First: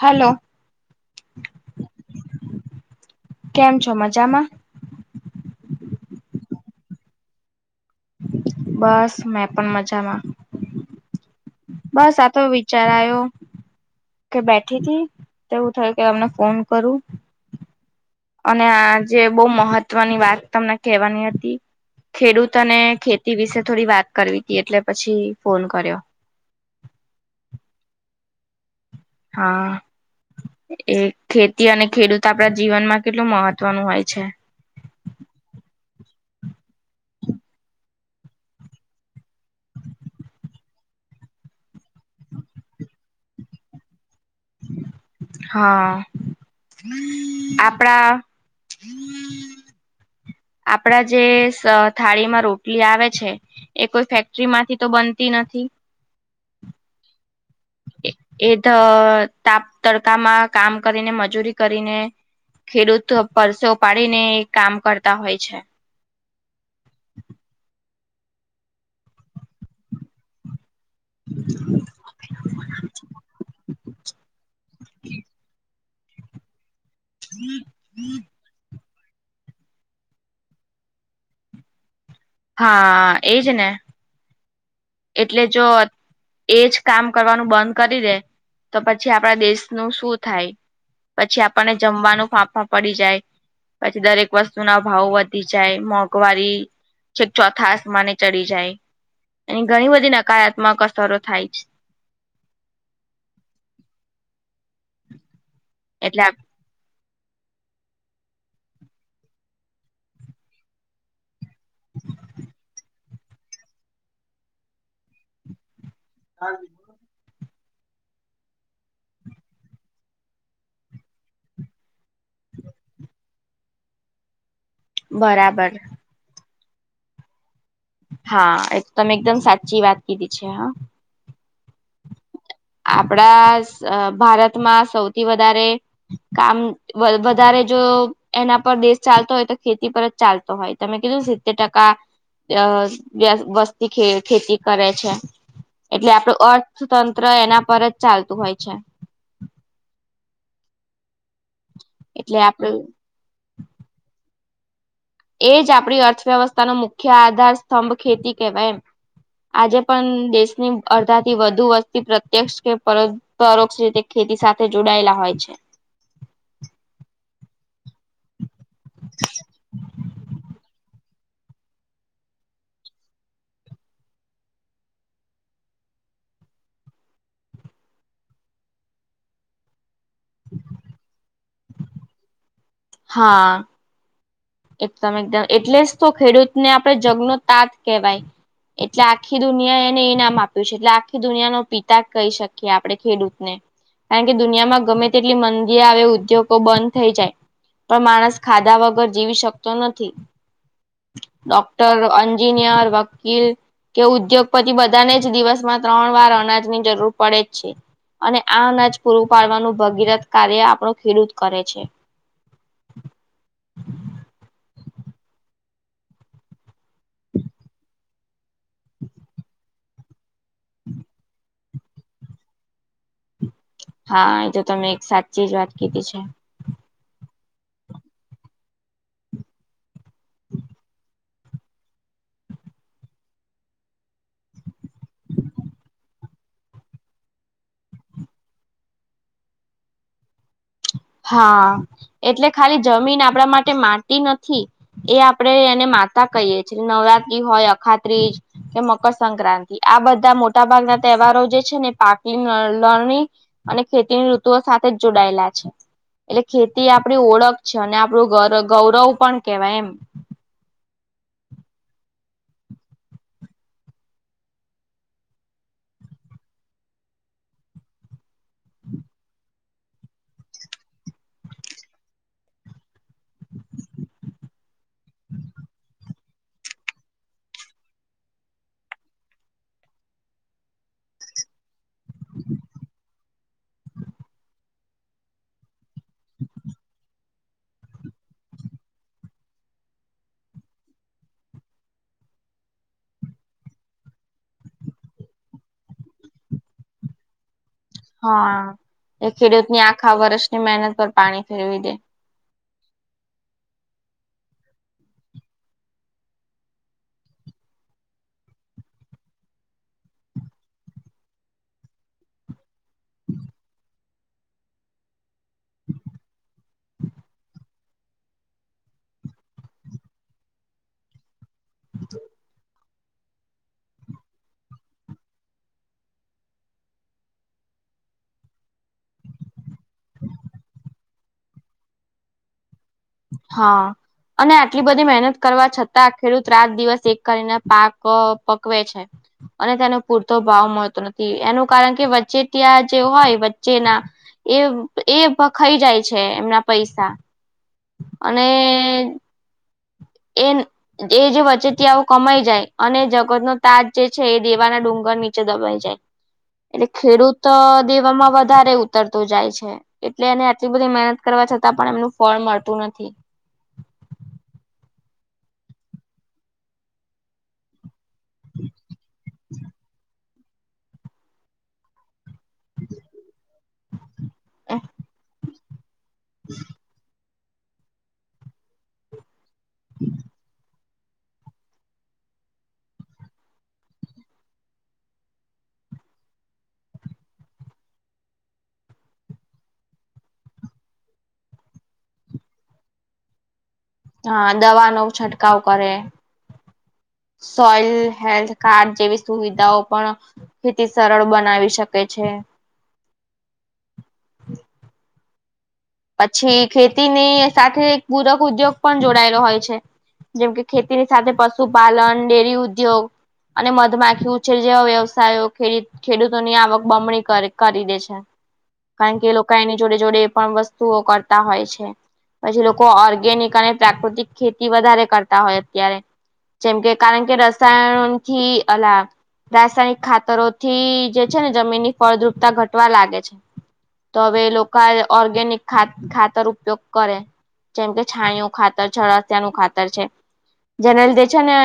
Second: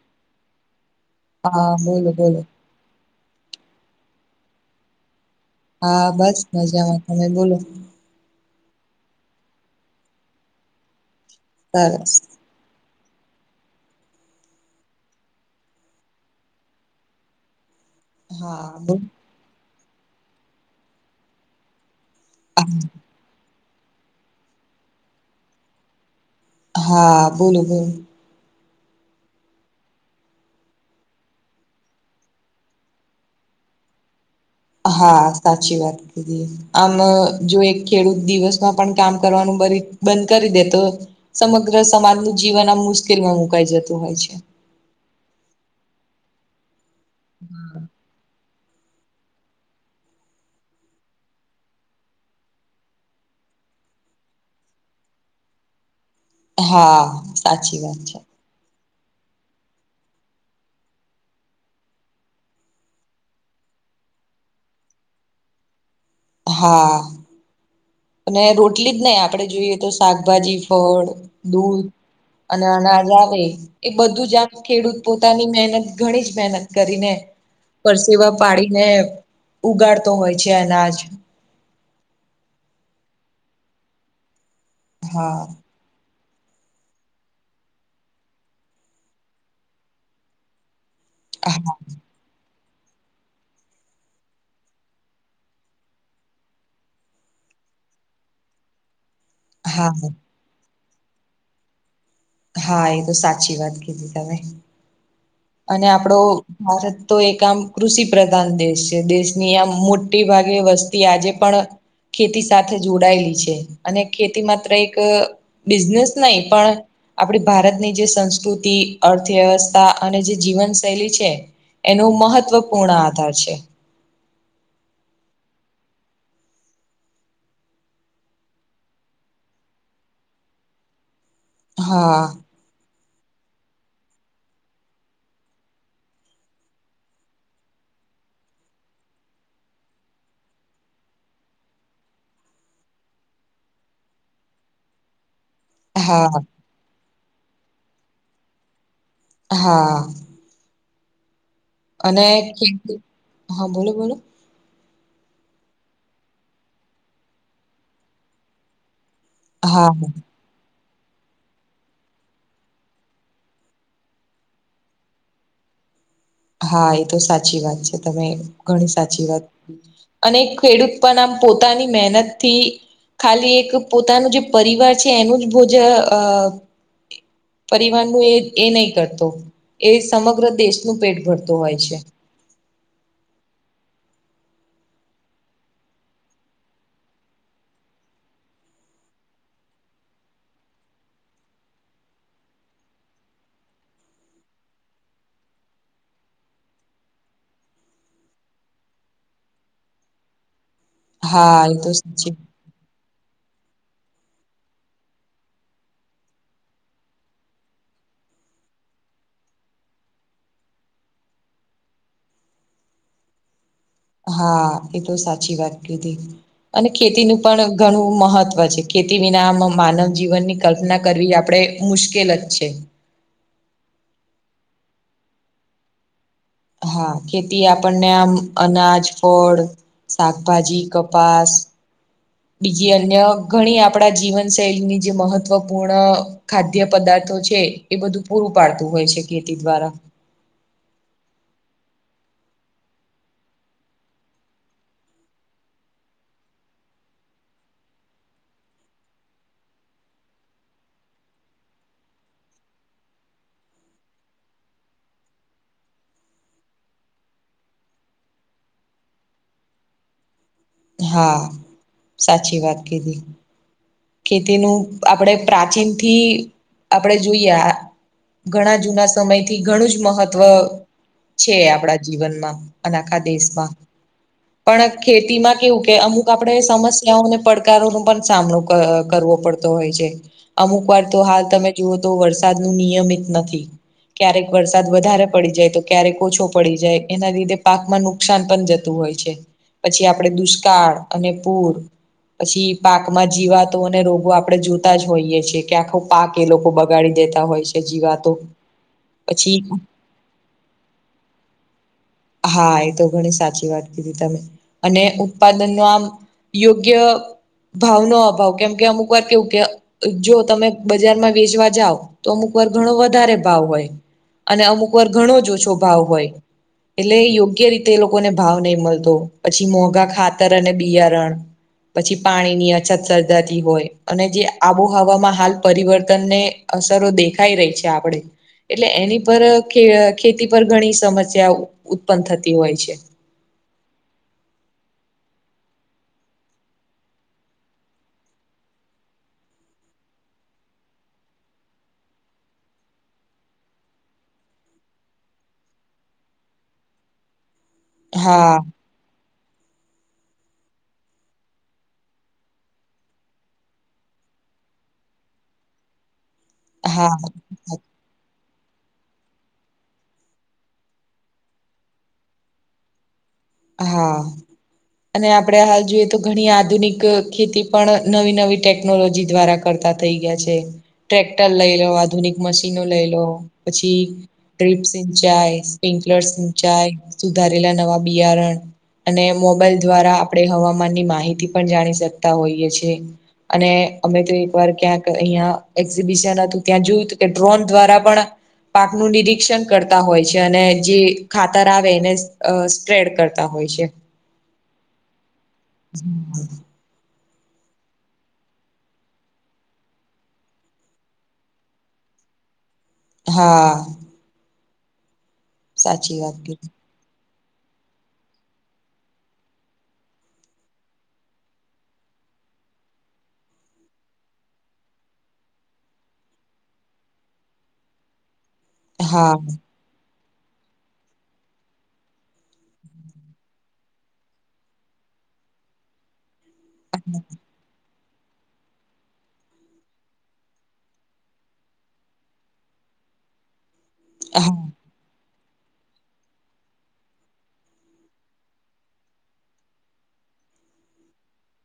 Hello હા બોલો બોલો કેમ છો મજામાં? હા બસ મજામાં તમે બોલો. [inaudible] બસ મેં પણ મજામાં. સરસ બસ આતો વી વિચાર આયો કે બેઠી હતીથી તેવું થયુ કે તમને ફોન કરું. અને હા બોલ આજે બહુ મહત્વની વાત તમને કહેવાની હતી ખેડૂત અને ખે તે વિશે થોડી વાત કરવી તી એટલે પછી ફોન કર્યો હા, બોલો બોલો હા એ ખેતી અને ખેડૂત આપણા જીવનમાં કેટલું મહત્વનું હોય છે હા સાચી વાત આમ જો એક ખેડૂત દિવસમાં પણ કામ કરવાનું બંધ કરી દે તો સમગ્ર સમાજનું જીવન આમ મુશ્કેલમાં મુકાઈ જતું હોય છે હા આપડા આપડા જે થાળીમાં રોટલી આવે છે એ કોઈ ફેક્ટરી માંથી તો બનતી નથી હા, સાચી વાત છે એ ધ તાપ તડકામાં કામ કરીને મજૂરી કરીને ખેડૂતો પરસેવો ઉપાડીને કામ કરતા હોય છે હા અને રોટલી જ નહી આપણે જોઈએ તો શાકભાજી ફળ દૂધ અને અનાજ આવે એ બધું જ આમ ખેડૂત પોતાની મહેનત ઘણી જ મહેનત કરીને પરસેવા પાડીને ઉગાડતો હોય છે અનાજ હા, એજ ને હા એટલે જો એજ કામ કરવાનું બંધ કરી દે તો પછી આપણા દેશનું શું થાય પછી આપણને હા જમવાનું ફાફા પડી જાય પછી દરેક વસ્તુ ના ભાવ વધી જાય મોંઘવારી છે ચોથા આસમાને ચડી જાય એની ઘણી હા બધી નકારાત્મક અથરો થાય છે હા, એ તો સાચી વાત કીધી તમે અને આપડો એટલે ભારત તો એક આમ કૃષિ પ્રધાન દેશ છે દેશની આમ મોટી ભાગે વસ્તુ તે આજે પણ ખેતી સાથે જોડાયેલી છે અને ખેતી માત્ર એક બિઝનેસ નહી પણ આપડી ભારતની જે સંસ્કૃતિ, અર્થવ્યવસ્થા અને જે જીવન શૈલી છે એનો મહત્વપૂર્ણ આધાર છે બરાબર હા, એ તમે એકદમ સાચી વાત કીધી છે હા આપડા ભારતમાં સૌથી વધારે કામ વલભ વધારે જો એના પર દેશ ચાલતો હોય તો ખેતી પર જ ચાલતો હોય, તમે કીધું સિત્તેર ટકા અ વ વસ્તી ખેતી કરે છે એટલે હા આપડું અર્થતંત્ર એના પર ચાલતું હોય છે હા અને, એટલે આપડું ખેતી હા બોલો બોલો એ જ આપણી અર્થવ્યવસ્થાનો મુખ્ય આધાર સ્તંભ ખેતી કહેવાય એમ આજે હા પણ દેશની અડધાથી વધુ વસ્તી પ્રત્યક્ષ કે પર પરોક્ષ રીતે ખેતી સાથે જોડાયેલા હોય છે હા, એ તો સાચી વાત છે તમે ઘણી સાચી વાત અને ખેડૂત પણ આમ પોતાની મહેનત થી ખાલી એક પોતાનું જે પરિવાર છે એનું જ ભોજન અ પરિવારનું એ એ ન‌ઈ કરતો એ સમગ્ર દેશનું પેટ ભરતો હોય છે. હા. એકદમ એકદમ. એટલે જ તો ખેડુતને આપણે જગનો તાત કહેવાય. એટલે આખી દુનિયાએ એને એ નામ આપ્યું છે. એટલે આખી દુનિયાનો પિતા કહી શકીએ આપણે ખેડુતને. કારણ કે, દુનિયામાં ગમે તેટલી મંદી આવે ઉદ્યોગો બંધ થઈ જાય પણ માણસ ખાધા વગર જીવી શકતો નથી. હા એ તો ડોક્ટર, સાચી અન્જિનિયર, વકીલ કે ઉદ્યોગપતિ બધાને જ દિવસમાં ત્રણવાર અનાજની જરૂર પડે જ છે. અને આ અનાજ પૂરું પાડવાનું ભગીરથ કાર્ય આપણો ખેડુત કરે છે. હા. એતો સાચી વાત કીધી. અને ખેતીનું પણ ઘણું મહત્વ છે. ખેતી વિના અમોમાનવ જીવનની કલ્પના કરવી આપણે મુશ્કેલ જ છે. હા‌ એતો તમે એક સાચી જ વાત કીધી છે. હા. ખેતી આપણને આમ અનાજ, ફળ, શાકભાજી, કપાસ બીજી અન્ય ઘણી આપણા જીવનશૈલીની જે મહત્વપૂણ ખાદ્ય પદાર્થો છે. એ બધું પૂરું પાડતું હોય છે ખેતી દ્વારા. હા. એટલે ખાલી જમીન આપણા માટે માટી નથી. એ આપડે એને માતા કહીએ છે. નવરાત્રી હોય, અખાત્રીસ કે મકરસક્રાંતિ. આ બધાં મોટાભાગના તહેવારો જે છે ને પાકની નળ લણણી અને ખેતીની ઋતુઓ સાથે જ જોડાયેલા છે. એટલે ખેતી આપણી ઓળખ છે. અને ગોરગૌરવ પણ કહેવાય એમ. હા. સાચી વાત કીધી. ખેતીનું આપણે પ્રાચીનથી આપણેે જોઈએ આ ઘણાં જૂનાસમયથી ઘણું જ મહત્ત્વ છે. આપણા જીવનમાં અને આખા દેશમાં. પણ ખેતીમાં કેવું કે, અમુક આપણેે સમસ્યાઓ અને પડકારોનો પણ સામનો કર ક કરવો પડતો હોય છે. અમુકવાર તો હાલ તમે જુઓ તો વરસાદનું નિયમિત નથી. ક્યારેક વરસાદ વધારે પડી જાય તો ક્યારેક ઓછો પડી જાય. એના લીધે પાકમાં નુકસાન પણ જતું હોય છે. પછી આપણેે દુષ્કાળ અને પૂર પછી પાકમાં જ જીવાતો અને રોગો આપણે જોતા જ હોઈએ છીએ કે આખો પાક એ લોકો બગાડી દેતા હોય છે. જીવાતો. હા. એ પછી ખેડુતની આખા વર્ષની મહેનત પર પાણી ફેરવી દે. હા. એ તો ઘણી સાચી વાત કીધી તમે. અને ઉત્પાદનનું આમ યોગ્ય ભાવનો અભાવ કેમ કે અમુકવાર કેવું કે એક જો તમે બજારમાં વેચવા જાવ તો અમુક વાર ઘણો વધારે ભાવ હોય અને અમુક વાર ઘણો જ ઓછો ભાવ હોય એટલે એ યોગ્ય રીતે એ લોકોને ભાવ નહી મળતો. પછી મોંઘા ખાતર અને બિયારણ પછી પાણીની અ અછત સર્જાતી હોય અને જે આબોહવામાં હાલ પરિવર્તનને અસરો દે ખાઈ રહી છે આપણે એટલે એની પર ખે ખેતી પર ઘણી સમસ્યા ઉત્પન્ન થતી હોય છે. હા અને આટલી બધી મહેનત કરવા છતાં ખેડુત રાત દિવસ એક કરીને પાક પકવે છે. અને તેનો પૂરતો ભાવ મળતો નથી એનું કારણ કે વચ્ચે ત્યા જે હોય વચ્ચેના એ એ ભખાઈ જાય છે એમના પૈસા અને હા એન એ જે વચેટીઓ કમાઈ જાય અને જગતનો તાજ જે છે એ દેવાના ડુંગર નીચે દબાઈ જાય એટલે હા ખેડૂત દેવામાં વધારે ઉતરતો જાય છે. એટલે એને આટલી બધી મહેનત કરવા છતાં પણ એમનું ફળ મળતું નથી હા અને આપડણે હાલ જોઈએ તો ઘણી આધુનિક ખેતી પણ નવી નવી ટેકનોલોજી દ્વારા કરતા. ગયા છે ટ્રેક્ટર લઈ લો આધુનિક મશીનો લઈ લો પછી ડ્રીપ્સ નીચાય સ્પ્રિકલર નીચાય સુધારેલા નવા બિયારણ અને મોબાઈલ દ્વારા આપડે હવા માન ની માહિતી પણ જાણી શકતા હોઈએ છે. અને અમે તો એક વાર ક્યાંક અહીયાં એક્ઝિબિશન હતું. ત્યાં જોયું હતું કે ડ્રોન દ્વારા પણ પાકનું નિરીક્ષણ કરતા હોય છે. અને જે ખાતર આવે એન અ સ ટ્રેડ કરતા હોય છે. હા દવા નો છંટકાવ કરે. સોઈલ હેલ્થ કાર્ડ જેવી સુવિધાઓ પણ ખેતી સરળ બનાવી શકે છે. હા હ સાચી વાત પછી કીધી ખેતીની સાથે એક પૂરક ઉદ્યોગ પણ જોડાયેલો હોય છે. જેમ કે ખેતીની સાથે પશુપાલન ડેરી ઉદ્યોગ અને મધમાખી ઉછેર જેવા વ્યવસાયો ખેત ખેડૂતોની આવક બમણી કરે કરી દે છે. કારણ કે હા એ લોકો એની જોડે જોડે એ પણ વસ્તુઓ કરતા હોય છે. પછી લોકો ઓર્ગેનિક અને પ્રાકૃતિક ખેતી વધારે કરતા હોય અત્યારે જેમ કે કારણ કે રસાયણોથી [unintelligible] રાસાયણિક ખાતરો થી જે છે ને જમીન ની ફળદ્રુપતા ઘટવા લાગે છે. તો હવે એ હા લોકો એ ઓર્ગેનિક ખાત ખાતર ઉપયોગ કરે જેમ કે છાણીયુ ખાતર છે. અળસિયા નું ખાતર છે. જેને લીધે છે ને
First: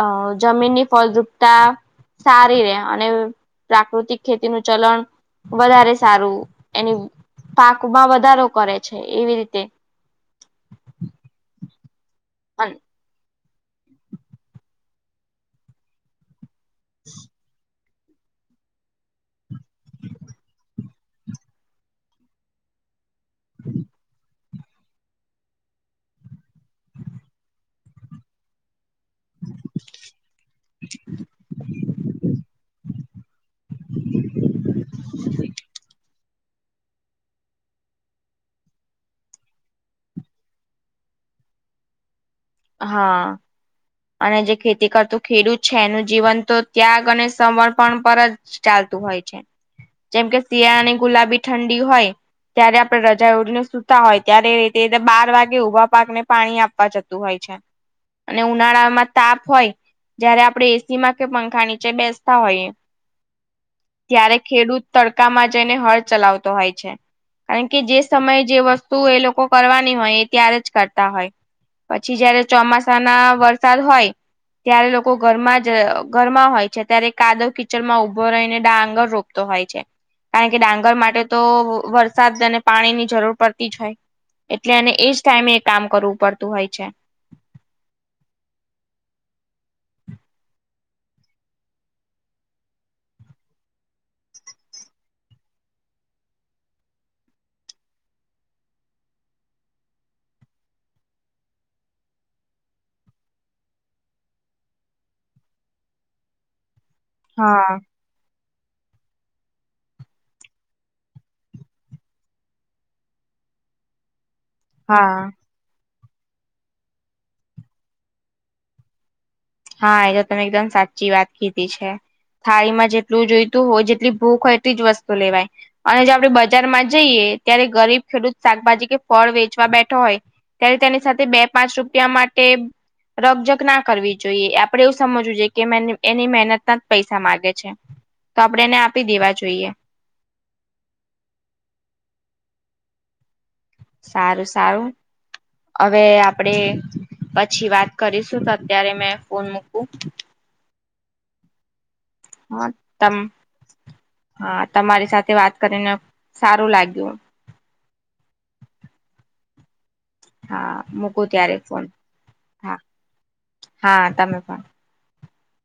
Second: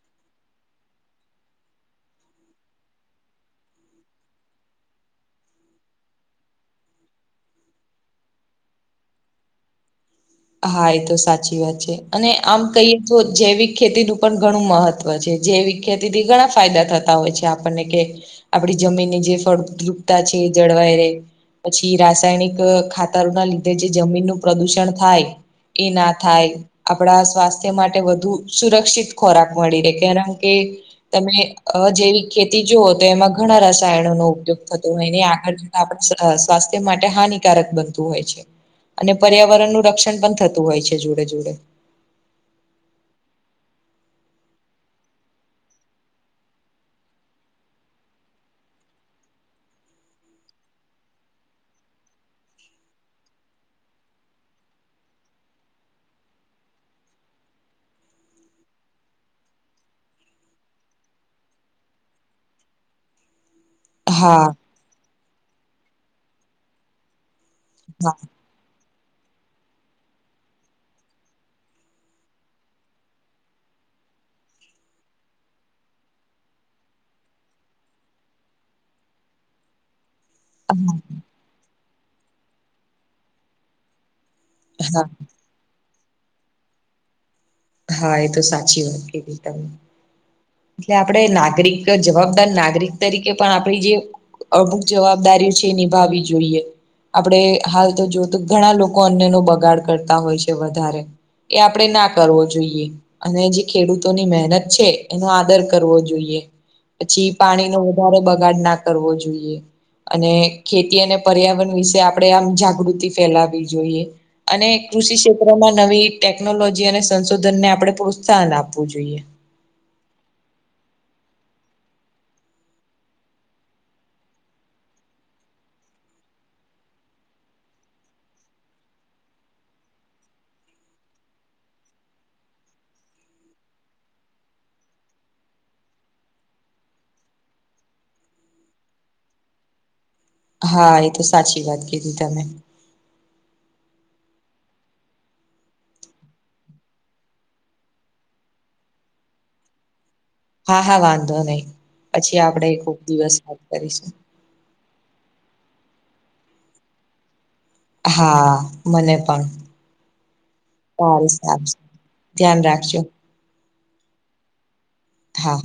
અ જમીન ની ફળદ્રુપતા સારી રે અને પ્રાકૃતિક ખેતીનું ચલણ વધારે સારું એની પાકમાં વધારો કરે છે. એવી રીતે હા એ તો સાચી વાત છે. અને આમ કહીએ તો જૈવિક ખેતી નું પણ ઘણું મહત્વ છે. જૈવિક ખેતી થી ઘણા ફાયદા થતા હોય છે. આપણને કે આપડી જમીનની જે ફળદ્રુપતા છે એ જળવાઈ રહેે. પછી રાસાયણિક ખાતરો ના લીધે જે જમીનનું પ્રદુષણ થાય. એ ના થાય આપણા સ્વાસ્થ્ય માટે વધુ સુરક્ષિત ખોરાક મળી રહે કારણકે તમે અ જેવી ખેતી જુઓ તો એમાં ઘણા રસાયણો નો ઉપયોગ થતો હોયને આગળ આપડે સ્વાસ્થ્ય માટે હાનિકારક બનતું હોય છે. અને પર્યાવરણનું રક્ષણ પણ થતું હોય છે જોડે જોડે હા અને જે ખેતી કરતો ખેડૂત છે એનું જીવન તો ત્યાગ અને સમર્પણ પર ચાલતું હોય છે. જેમ કે શિયાળાની ગુલાબી ઠંડી હોય ત્યારે આપડણે રજાય ઓઢીને સૂતા હોય ત્યારે ર બાર વાગે ઉભા પાકને પાણી આપવા જતા તુ હોય છે અને ઉનાળામાં તાપ હોય. જયારે આપણે એસી માં કે પંખા નીચે બેસતા હોઈએ. ત્યારે હા ખેડૂત તડકામાં જઈને હળ ચલાવતો હોય છે કારણ કે જે હા સમયે જે વસ તુ એ લોકો કરવાની હોય એ ત્યારે જ કરતા હોય. પછી જયારે ચોમાસા ના વરસાદ હોય. ત્યારે લોકો ઘરમાં જ ઘરમાં હોય છે ત્યારે કાદવ કિચડમાં ઊભો રહીને ડાંગર રોપતો હોય છે. કારણ કે ડાંગર હા માટે તો વઅ વરસાદ અને પાણીની જરૂર પડતી જ હોય એટલે એને હા એજ ટાઈમે એ કામ કરવું પડતું હોય છે. હા એ તો સાચી વાત કીધી તમે. એટલે આપણે નાગરિક જવાબદાર નાગરિક તરીકે પણ આપણી જે [unintelligible] જવાબદારી છે નિભાવી જોઈએ. આપડે હાલ તો જો તો ઘણા લોકો અન્યનો બગાડ કરતા હોય છે વધારે એ આપણેે ના કરવો જોઈએ અને જે ખેડૂતોની મહેનત છે. એનો આદર કરવો જોઈએ. પછી હા પાણીનો વધારે બગાડ ના કરવો જોઈએ. અને ખેતી અને પર્યાવરણ વિશે આપણે આમ જાગૃતિ ફેલાવી જોઈએ. અને કૃષિ હા. ક્ષેત્રમાં નવી ટેકનોલોજી અને સંશોધન ને આપણે પ્રોત્સાહન આપવું જોઈએ. હા. એ તો તમે એકદમ સાચી વાત કીધી છે. થાળી માં જેટલું જોઈતું હોય, જેટલી ભૂખ હોય એટલી જ વસ્તુ લેવાય. અને જો આપણે બજારમાં જઈએ ત્યારે ગરીબ ખેડૂત શાકભાજી કે ફળ વેચવા બેઠો હોય ત્યારે તેની સાથે બે પાંચ રૂપિયા માટે રકઝક ના કરવી જોઈએ. આપણે એવું સમજવું જોઈએ કે મેની એની મહેનત ના જ પૈસા માંગે છે. તો આપણે એને આપી દેવા જોઈએ. હા એ તો સાચી વાત કીધી તમે. સારું-સારું. હવે આપણે પછી વાત કરીશું. તો અત્યારે મેં ફોન મૂકું. હા, હા. વાંધો નહીં. પછી હા આપણેે કોક તમ દિવસ વાત કરીશું. હા. તમારી સાથે વાત કરીને સારું લાગ્યું. હા. મને પણ. હા મૂકું ત્યારે સારું-સારુંસ. ફોન ધ્યાન હા રાખજો. હા તમે પણ. હા.